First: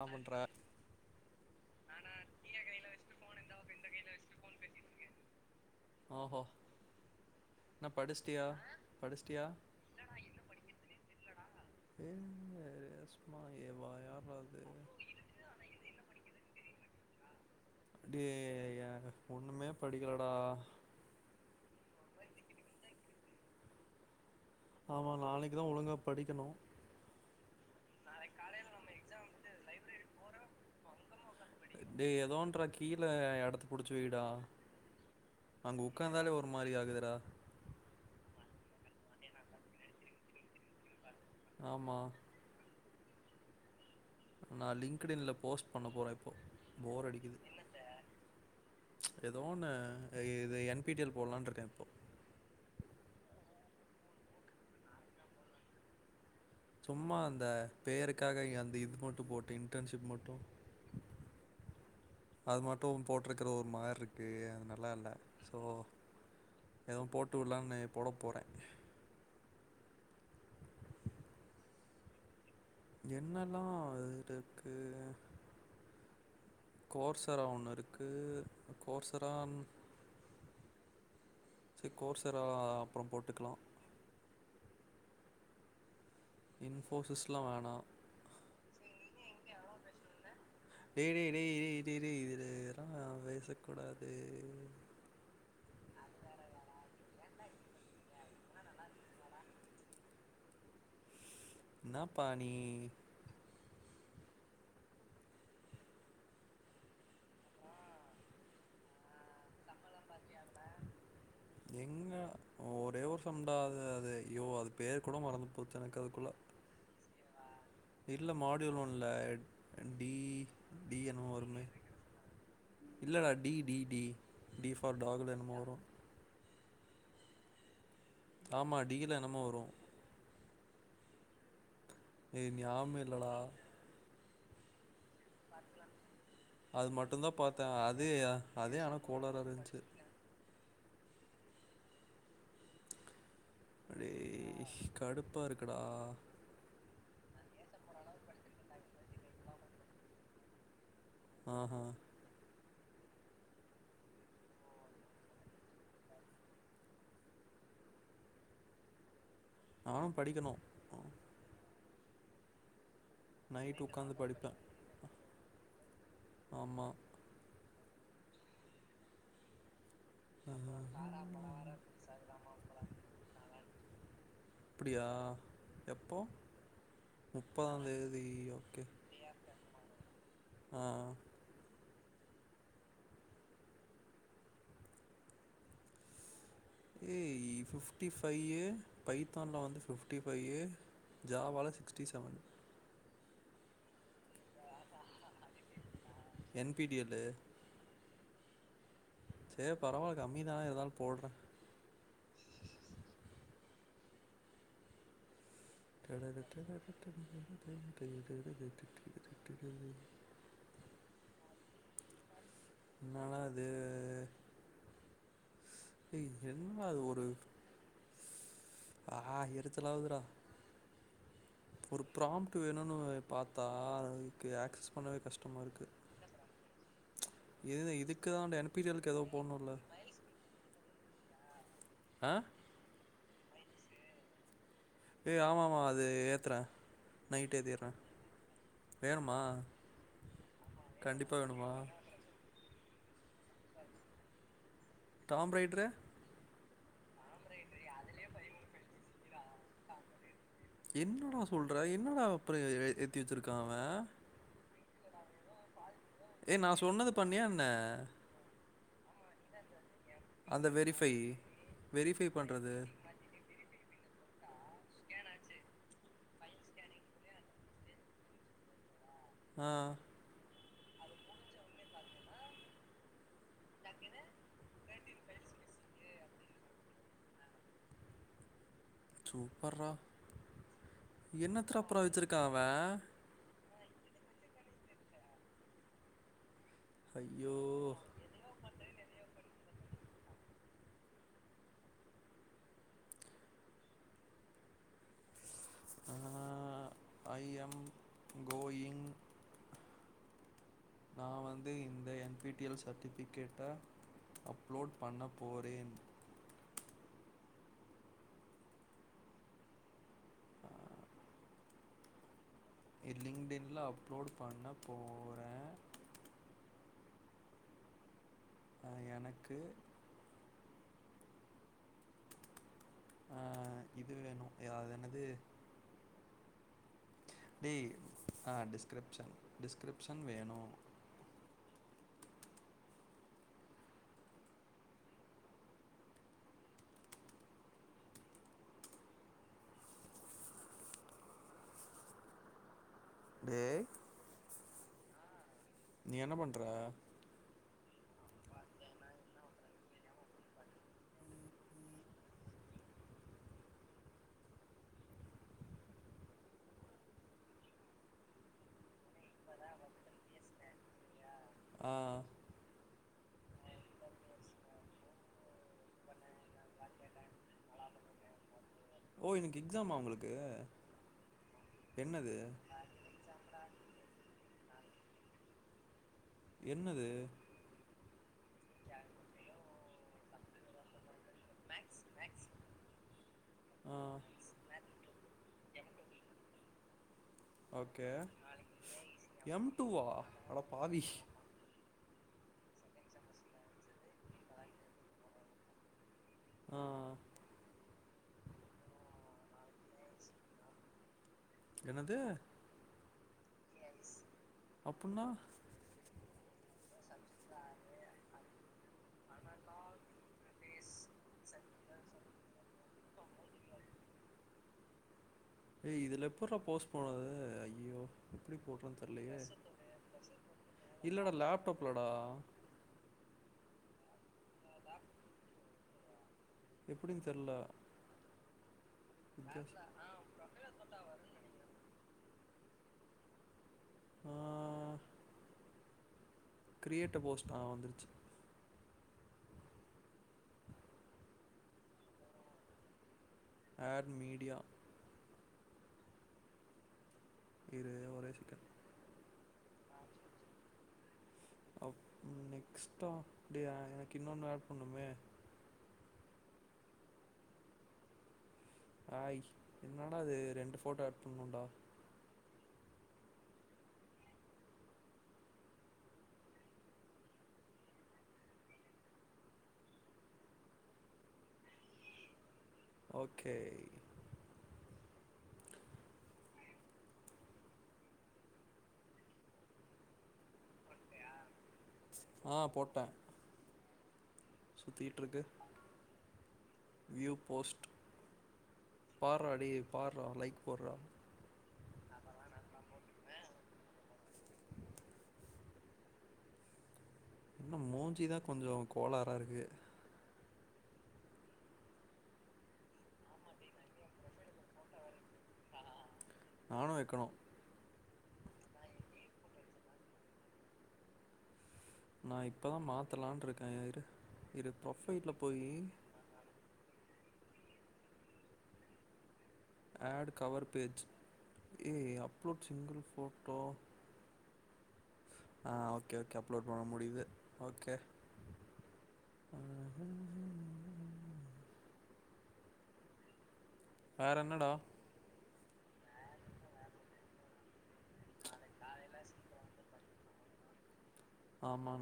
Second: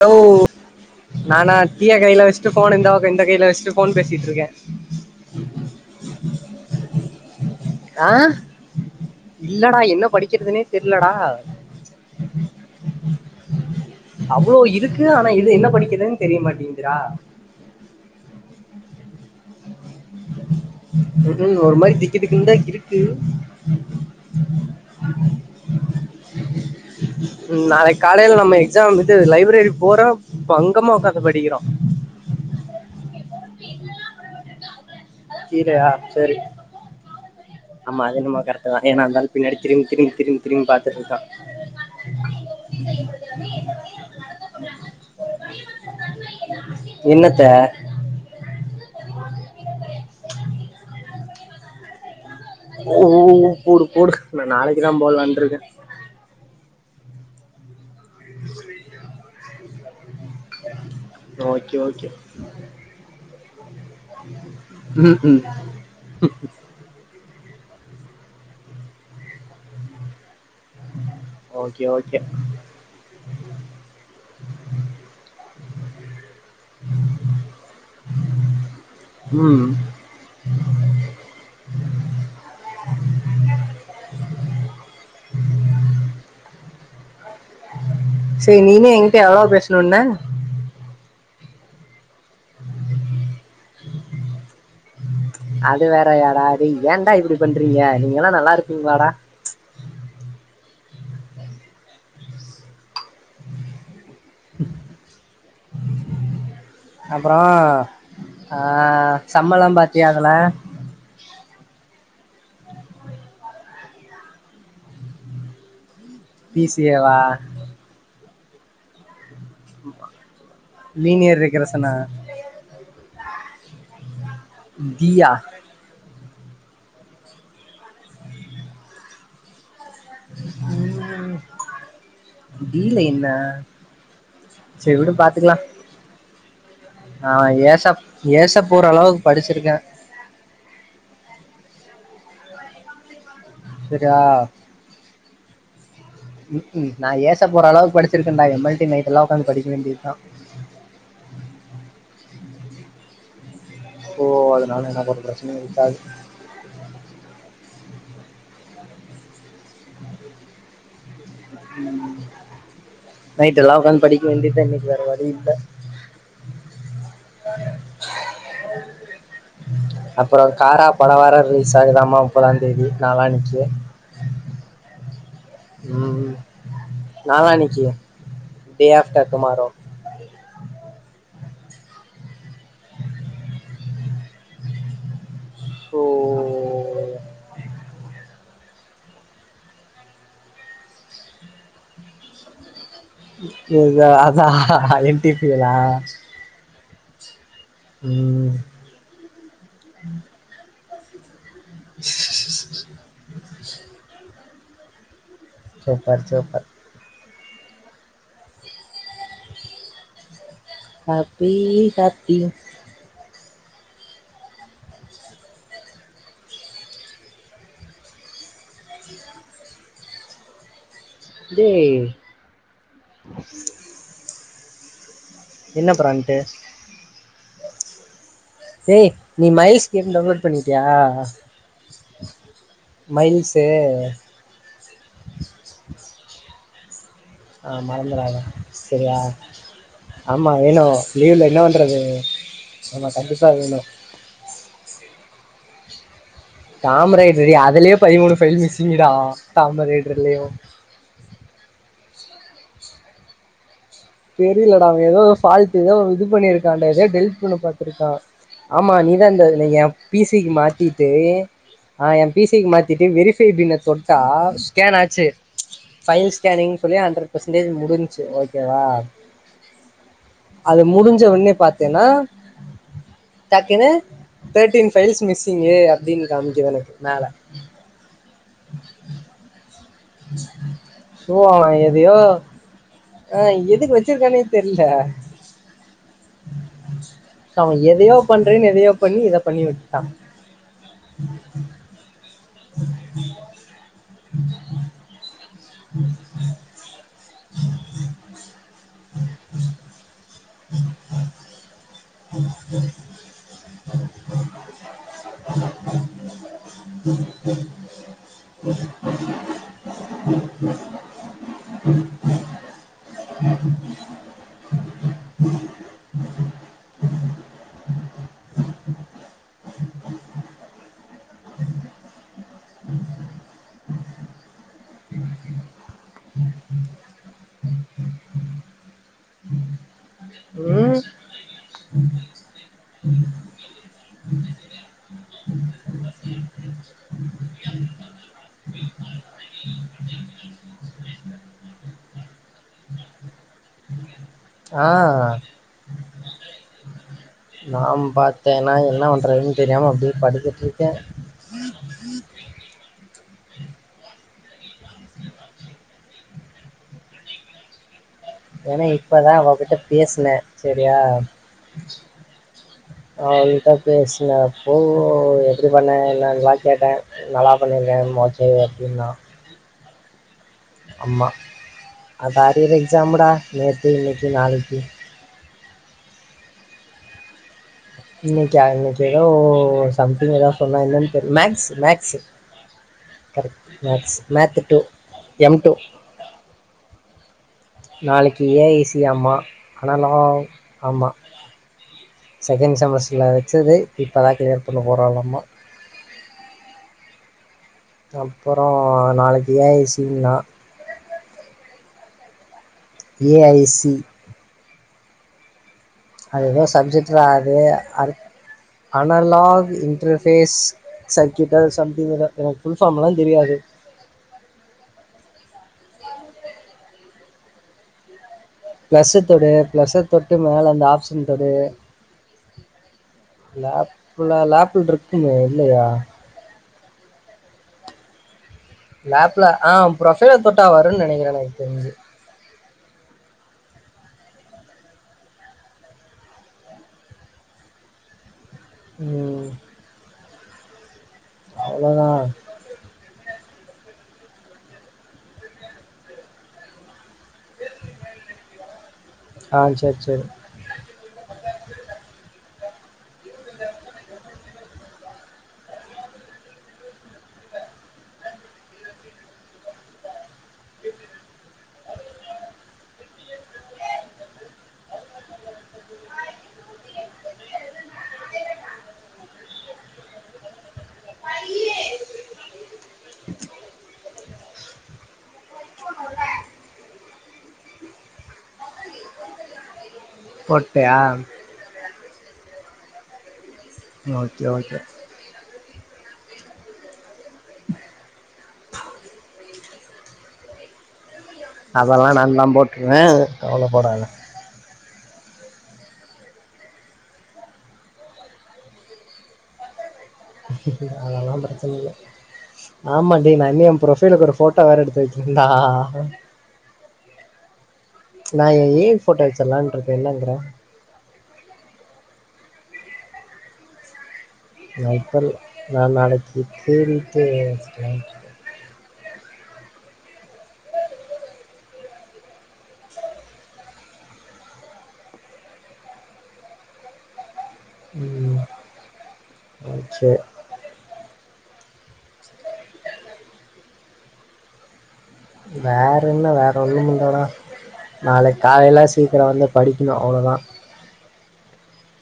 என்ன ஹலோ பண்ற நானா டீய கையில வச்சட்டு போஅ இந்த் பக்கம் இந்த கையில வச்சிட்டு போன் பேசிட்டு இருக்கே ஓஹோ என்ன ஆஹ் படிச்சிட்டியா படிச்சிட்டியா இல்லடா என்ன படிக்கிறதுனே தெரியலடா ஏ ரேஸ்மா ஏவா யாரா அது அவ்வுளோ இருக்கு ஆனா இது என்ன படிக்கிறதுன்னு தெரிய மாட்டீங்கு ரெடியா அப்படியே [unintelligible] ஒண்ணுமே படிக்கலடா ம் ஒரு மாரி திக்கு திக்குன்னு தா இருக்கு ஆமா ம் நாளைக்கு தான் ஒழுங்கா படிக்கணும் நாளைக்கு காலைல நம்ம எக்ஸாம் விட்டு லைப்ரரி போறோம் பங்கமா உட்காத்து படிக்கிறோ கீழ இடத்த புடிச்சி வெய்டா கீழயா செர் ஆமா அது என்னமா க ஏன்னா அந்தாலு பின்னாடி திரும்பி திரும்பி திரும்பி திரும்பி பாத்துட்டு இருக்கான் ஆமா நான் லிங்ட் இன்ல போஸ்ட் பண்ண போறே இப்போ போர் அடிக்குது என்னத்த ஏதோன்னு இது என் பிடி எல் போடலானு இருக்கே இப்போ ஓ போடு போடு நான் நாளைக்குதான் போட்லான்னு இருக்கே சும்மா அந்த பேருக்காக அந்த இது மட்டும் போட்டு இன்டர்ன்ஷிப் மட்டும் ஓகே ஓகே அது மட்டும் போட்ட இருக்கிற ஒரு மா இருக்கு அனா நல்லா இல்ல ம் ம் சோ இத போட்டு ட்டுலான்னு போட போறே ஓகே ஓகே என்னெல்லாம் கோர் சரா ஒண்ணு இருக்கு கோர்ஸ ரான் ம் ச கோர் சரா அப்றம் போட்டுக்லாம் இன்ஃபோசிஸ்லா வேணா நீங்க எங்கிட்ட எவ்ளோ பேஸ்ணும்ன டே டே டே இதுலா பேசக்கூடாது அது வேற யாடா டேய் ஏன்டா இப்டி பண்றீங்க நீங்க எல்லாம் நல்லா இருப்பீங்ளாடா என்னாப்பா நீ அப்பறோ ஆஹ் சம்பளம் பாத்தியா அதுல எங்க ஒரே வருஷம்தான் அது ஐயோ அது பேர் கூட மறந்து போச்சு எனக்கு அது பிசிஏவா இல்ல மாடியோல ஒண்ணு இல்ல டி டி என்னமோ லீனியர் வருமே ரெக்ரஷனா இல்லடா டிடிடி டி ஃபார் டியா டாக்குனு என்னமோ வரும் ஆமா டீ தா என்னமோ வரும் ம்ஹ் ஏ டி ல ஞாபகமே என்ன இல்லடா செர் விடு பாத்துக்லாம் அது மட்டுந்தா ஆ பாத்தே ஏச அது ஏச அதே போற ஆனா அளவ்க்கு கோளாரா படிச்சிருக்கே இருந்துச்சு செரியா ப்பா இருக்குடா ம்கும் நான் ஏச போற அளவுக்கு படிச்சிருக்கேன்டா எம் எல் டி நைட் எல்லாம் உக்காந்து படிக்க வேண்டிதான் ஆஹா ஓஹ் அதனால எனக்கு ஒரு பிரச்சனயு இருக்காது நானு படிக்கணு உம் நைட்டு் எல்லா நைட் உக்காந்து படிக்க படிப்பே வேண்டியதா இன்னைக்கு வேற வழி இல்ல ஆமா அப்புறம் ஆ காரா படம் வர ரிலீஸ் ஆகுதாம முப்பதாம்ந்தேதி நாளன்னைக்கு உஹ இதா எப்போ முப்பதாம் நாளானிக்கு தேதி ஓகே டே ஆஃப்டர் டுமாரோ ஆஹ் சோ ஏ பிஃப்டி ஃபைவ் பைத்தானில் வந்த ஃபிஃப்டி பைவ் ஜாவால சிக்ஸ்டி செவன் அதான் எம் டி பிரியலா என்பிடிஎல் உம் சே பரவாயில்ல கம்மி தானே இருந்தாலு போடற [inaudible] கட சூப்பர் சூப்பர் எத்த [inaudible] காஹப்பி சாத்தி என்னடா இது என்ன அது ஒரு ஆஹ் எரிச்சலாவுதுடா டேய் ஒரு பிராம்ப்ட வேணும்னு பாத்தா ஆக்சஸ் பண்ணவே கஷம் என்ன பிராண்ட்டு இது இதுக்கு தான் என் பி டி எல் ஏய் க்கு ஏதோ நீ போடணுல்ல மயல்ஸ் கேம் டவுன்லோட் பண்ணிட்டியா ஆ மைல்ஸ் தே அவ ஏய் ஆமாமா அது ஏத்தற ஆ மறந்துறாத சரியா வேணுமா ஆமா வேணோ கண்டிப்பா லீவ்ல வேணுமா இன்னோனுருக்கு ஆமா கண்டிப்பா வேணோ டாம் ரைட்ரு டாம்ரைட்று அதுலயே பதிமூணு ஃபைல் மிஸ்ஸிங்குடா டாம்ரைட்றுலயு என்னடா சொல்ற என்னடா அப்புறோ ஏத்தி வெச்சிருக்கா அவ தெரியலடா ஏதோ சால்ட் த இது ஏய் பண்ணியிருக்கா நான் அ சொன்னது டெலிட் பண்ணியா பண்ண என்ன பாத்திருக்கா ஆமா நீதா இந்த இ ஏ பீ சிக்கு அந்த மாத்திட்டு வெரிஃபை அ வெரிஃபை ஏ பீ சிக்கு பண்றது மாத்திட்டு வெரிஃபை டின்னர் தொட்டா ஸ்கேன் ஆச்சு ஃபைல் ஸ்கேனிங் சொல்லி ஹண்ட்ரட் பர்சன்டேஜ் முடிஞ்சச்சு ஓகேவா ஆ அது முடிஞ்ச ஒன்னே பாத்தேனா டக்குனு தேர்ட்டின் ஃபைல்ஸ் மிஸ்ஸிங்கு அப்டீன்னு காமிக்கு எனக்கு காமிக்குது மேல ஹ சோ சோ என்னத்தடா அப்புறம் எதையோ வச்சிருக்கான் அவன் ஆ இது எதுக்கு வெச்சிருக்கானே தெர்ல ஐயோ அவ எதையோ பண்றேன்னு எதையோ பண்ணி இத பண்ணி விட்டா உம் உஹம் உம் உம் உம் உம் ஐ எம் கோயிங் உம் உம் உம் நான் வந் இந்த என் பி டி எல் சர்ட்டிபிகேட்டை அப்லோட் பண்ண போறேன் உம் உ உம் உம் உம் உ லிங்க்டின்ல அப்லோட் பண்ண போற ஆ எனக்கு அ இது வேணும்து என்னது டேய் அ டிஸ்கிரிப்ஷன் டிஸ்கிரிப்ஷன் வேணோ ம் டேய் ஆ நீ என்ன பண்ணுற நான் பாத்தேனா என்ன பண்றதுன்னு தெரியாம அப்டியே படுத்துட்டுருக்க ஆ ஏன்னா இப்பதா அவகிட்ட பேசுன சரியா ஆ அவள்கிட்ட பேசுனே அப்போ எப்டி பண்ண என்ன எல்லா கேட்ட நல்லா பண்ணிருக்க மோச்சவே என்ன எக்ஜாமா உங்களுக்கு ஆமா என்னது அரியர் எக்ஸாம்டா நேத்து இன்னைக்கு நாளைக்கு [unintelligible] என்னது இன்ணைக்கு அன்னைக்கி ஏதோ சம்திங் எதாவது சொன்ன என்னனு மேக்ஸ் மேக்ஸு கரெக்ட் ஆ maths math two M two okay நாளைக்கு ஏஐசி ஆமா எம் டூவா ஆனாலாம் அட பாவி ஆமா செகண்ட் செமஸ்டர்ல வச்சது இப்பதான் கிளியர் பண்ண போறா லாமா ஆ அப்புறம் நாளைக்கு ஏஐசீ் நா என்னது ஏ ஐசி அப்படின்னா அது எதோ சப்ஜெக்ட்ரா அது அ அனலாக் இன்டர்பேஸ் சர்குயட்டல் சம்திங் எதோ புல்ஃபார்ம்ல்லாம் தெரியாது ஏய் இதுல எப்பற போஸ்ட் போட்றது ஐயோ எப்டி போட்றன்னு பிளஸ் தெர்லயே தொடு பிளஸ் தொட்டு மேல அந்த ஆப்ஷன் இல்லடா தொடு லேப்டாப்லடா இ்வள லேப்பள் இருக்குமே இல்லையா எப்படின்னு தெரியல லேப்ல ஆஹ் புரொஃபைல தொட்டா வரும்ன்னு நினைக்கிறேன் எனக்கு தெரிஞ்சு ஆஹ கிரியேட்ட போஸ்ட் ஆ வந்துருச்சு உம் அவ்வளோதான் ஆட மீடியா இரு ஒரே செகன்ட் ஆஹ் சரி சரி கஷ்டம் அப்படியா எனக்கு இன்னொன்னு ஆட் பண்ணுமே ஆய் என்னடா அது ரெண்டு போட்டோ ஏட் பண்ணும்டா ஓகே போட்டயா ஆஹ் போட்டேன் ஆ சுத்திட்டு இருக்கு வியூ போஸ்ட் ப படி பார்ரா லைக் போர்றா அதெல்லாம் நான் தான் போட்டுருவேன் கவல படாத என்ன மூஞ்சிதான் கொஞ்சம் கோளாரா இருக்கு அதெல்லாம் பிரச்சனை இல்லை ஆமாண்டி நான் இன்னு எ பு்ரொஃபைலுக்கு ஒரு போட்டோ வேற எடுத்து வைக்கிருந்தா நாணும் வைக்கணும் நா எயா ஏ ஐ போட்டோ வெச்சலான் இருக்கே என்னங்குற நா இப்பதா மாத்தலான்டுடிருக்கே இரு இரு நைப்பல் ப்ரொஃபைலில் போய் நா நாளைக்கி தேடிட்டு வெச்சிக்லான்டிருக்கே ஆட் கவர் பேஜ் ஏ upload single photo ah okay okay upload பண்ண முடியுது ஓகே ம் ஓகே வேற என்னடா வேற என்ன வேற ஒன்னுமில்லடா நாளைக்கு காலையில சீக்கிரோ வந்து படிக்கணு அவ்ளோதா ஆமா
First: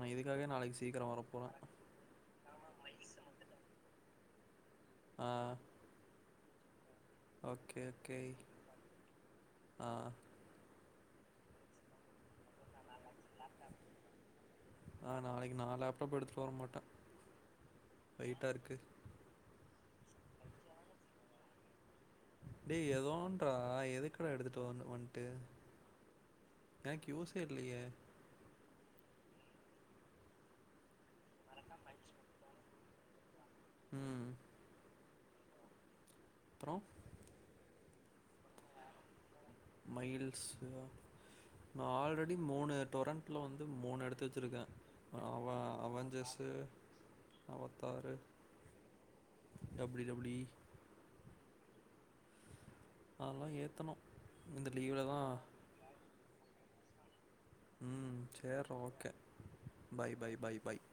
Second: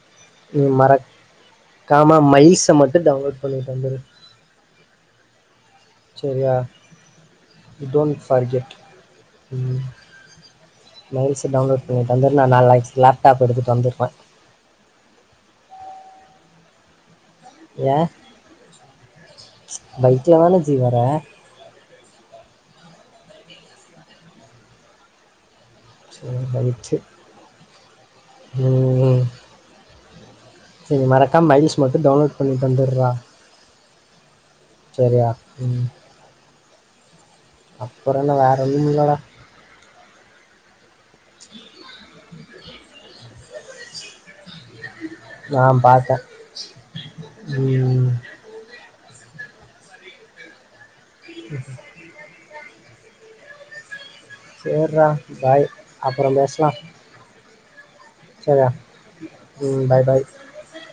மறக்காம மய்ஸ் மட்டோ டவுன்லோட் பண்ணிட்டு வந்துடு ஆ செரியா ஓகே டோன் ஓகே ஃபர்கெட் ம் ஆ மெயில்சு டவுன்லோட் பண்ணி தந்துருந்தா நால்லா இருந்துச்சிலா டாப் எடுத்துட்டு வந்துர்பே ஆ நாளைக்கு நான் எடுத்துட்டு வர மாட்டே வெயிட்டா இருக்கு பைக்ல தான ஜி வர டே எதோன்றா எதுக்குடா எடுத்துட்டு வரனு வன்ட்டு சேரி ரைட்டு ம் செரி மறக்காம மைல்ஸ் மட்டு டவுன்லோட் பண்ணிட் வந்துர்றா ம் சேரியா ம் அப்புறம் அப்பறென்ன வேற ஒன்னுமில்லடா மைல்ஸ் நா ஆல்ரடி மூணு டொரன் ட்ல வந்து மூணு எடத்து வச்சிருக்க ஆம் பாத்த ம் டபுள்யு டபுள்யு இ ம் அதல்லா ஏத்தனு சேர்ரா பாய் அப்பறம் பேசலா ம் சேர்ரா ஓகே பாய் பாய் பாய் பாய்